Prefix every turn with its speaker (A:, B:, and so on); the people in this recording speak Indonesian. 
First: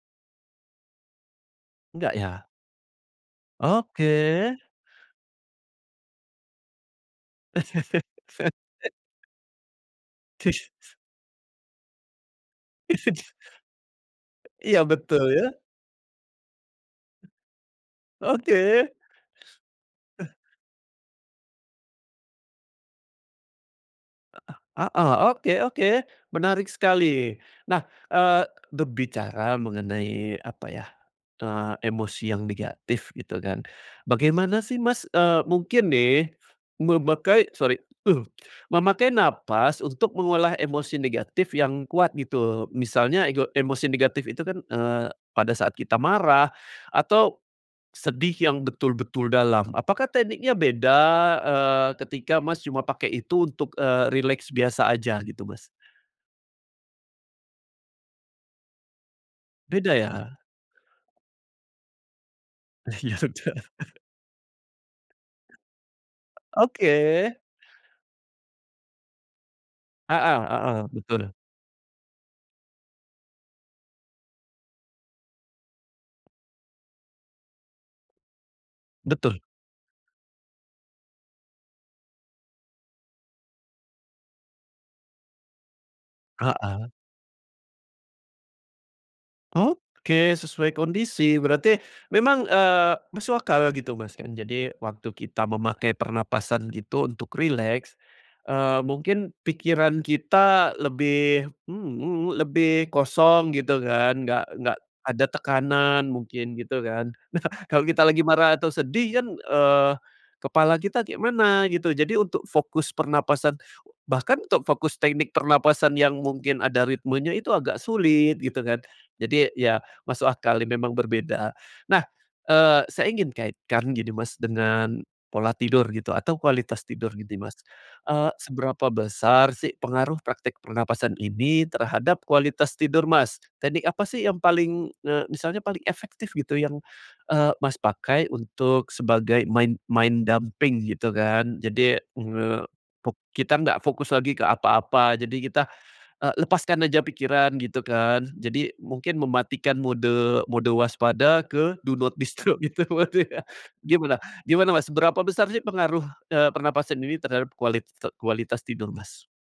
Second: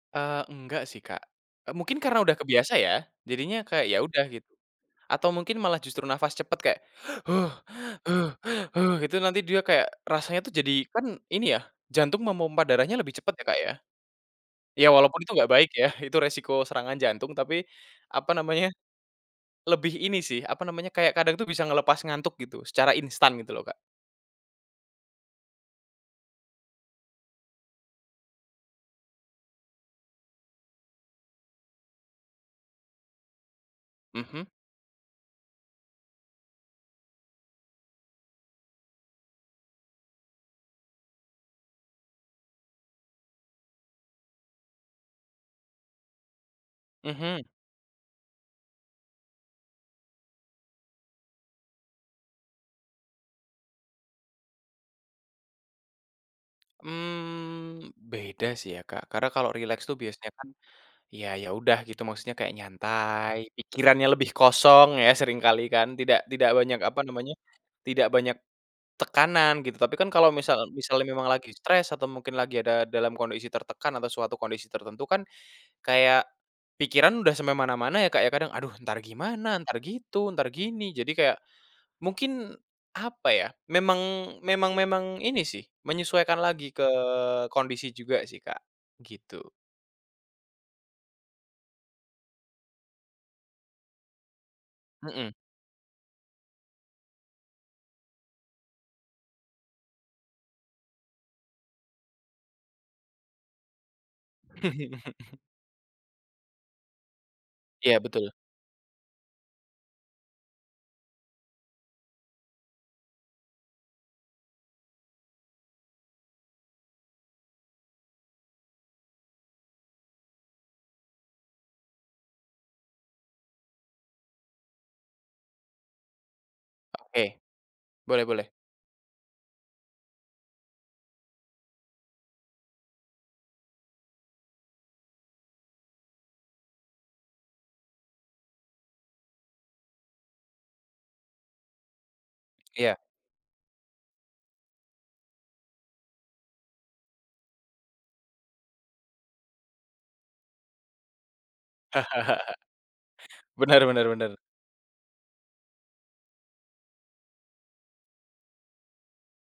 A: Eee, enggak sih, Kak. E mungkin
B: Enggak,
A: karena udah
B: ya?
A: kebiasa, ya? Jadinya kayak, ya udah, gitu.
B: Oke.
A: Atau mungkin malah justru nafas cepet kayak, itu nanti dia kayak rasanya tuh jadi kan, ini ya, jantung memompa darahnya lebih cepet ya, Kak, ya.
B: Iya,
A: Ya, walaupun
B: betul,
A: itu
B: ya.
A: ngggak baik, ya. Itu resiko serangan jantung, tapi, apa
B: Oke.
A: namanya,
B: Eh.
A: lebih ini sih, apa namanya, kayak kadang tuh bisa ngelepas ngantuk gitu, secara instan gitu loh, Kak.
B: Heeh. Oke oke. Menarik sekali. Nah, eee, berbicara mengenai, apa ya, eee, emosi yang negatif, gitu kan.
A: Mhm.
B: Bagaimana sih, Mas, eee mungkin nih, memakai sori, memakai nafas untuk mengolah emosi negatif yang kuat gitu, misalnya ego emosi negatif itu kan, eee, pada saat kita marah atau
A: Mhm.
B: sedih yang betul-betul dalam, apakah tekniknya beda, eee, ketika Mas cuma pakai itu, eee, untuk rileks biasa aja gitu, Mas?
A: Mhm. Beda sih ya, Kak. Karena kalau rileks tuh
B: Beda,
A: biasanya
B: ya?
A: kan, ya ya, udah gitu, maksudnya kayak
B: Ya,
A: nyantai,
B: sudah.
A: pikirannya lebih kosong ya, seringkali kan, tidak tidak banyak,
B: Oke.
A: apa namanya, tidak banyak tekanan, gitu. Tapi kan
B: Heeh
A: kalau misal
B: heeh.
A: misalnya memang
B: Betul.
A: lagi stress, atau mungkin lagi ada dalam kondisi tertekan atau suatu kondisi tertentu kan, kayak pikiran udah sampai mana-mana ya, Kak, ya. Kadang, aduh, entar
B: Betul.
A: gimana, entar gitu, entar gini. Jadi kayak mungkin, apa ya, memang memang memang ini sih, menyesuaikan lagi ke
B: Heeh.
A: kondisi juga sih, Kak. Gitu.
B: Oke, sesuai kondisi. Berarti memang, eee, masuk akal gitu, Mas, kan. Jadi waktu
A: Mhm.
B: kita memakai pernapasan gitu untuk rileks, eee, mungkin pikiran kita lebih mhm mhm, lebih kosong, gitu kan. Nggak nggak ada tekanan, mungkin, gitu kan. Nah, kalau
A: Iya,
B: kita lagi
A: betul.
B: marah atau sedih kan, eee, kepala kita kayak mana gitu. Jadi untuk fokus pernapasan bahkan untuk fokus teknik pernapasan yang mungkin ada ritmenya itu agak sulit, gitu kan. Jadi ya, masuk akal memang berbeda. Nah, eee, saya ingin kaitkan gini, Mas, dengan pola tidur gitu atau kualitas tidur
A: Oke.
B: gini, Mas,
A: Boleh
B: eee,
A: boleh.
B: seberapa besar sih pengaruh praktek pernapasan ini terhadap kualitas tidur, Mas? Teknik apa sih yang paling, eee, misalnya paling efektif gitu yang, eee, Mas, pakai untuk sebagai main main dumping gitu kan. Jadi, eee,
A: Iya.
B: fok kita nggak fokus lagi ke apa-apa, jadi kita, eee, lepaskan aja pikiran, gitu kan, jadi mungkin mematikan mode mode waspada ke do not disturb gitu pasti, ya.
A: Bener bener
B: Gimana,
A: bener.
B: gimana, Mas? Berapa besar sih pengaruh, eee, pernapasan ini terhadap kualit kualitas tidur, Mas?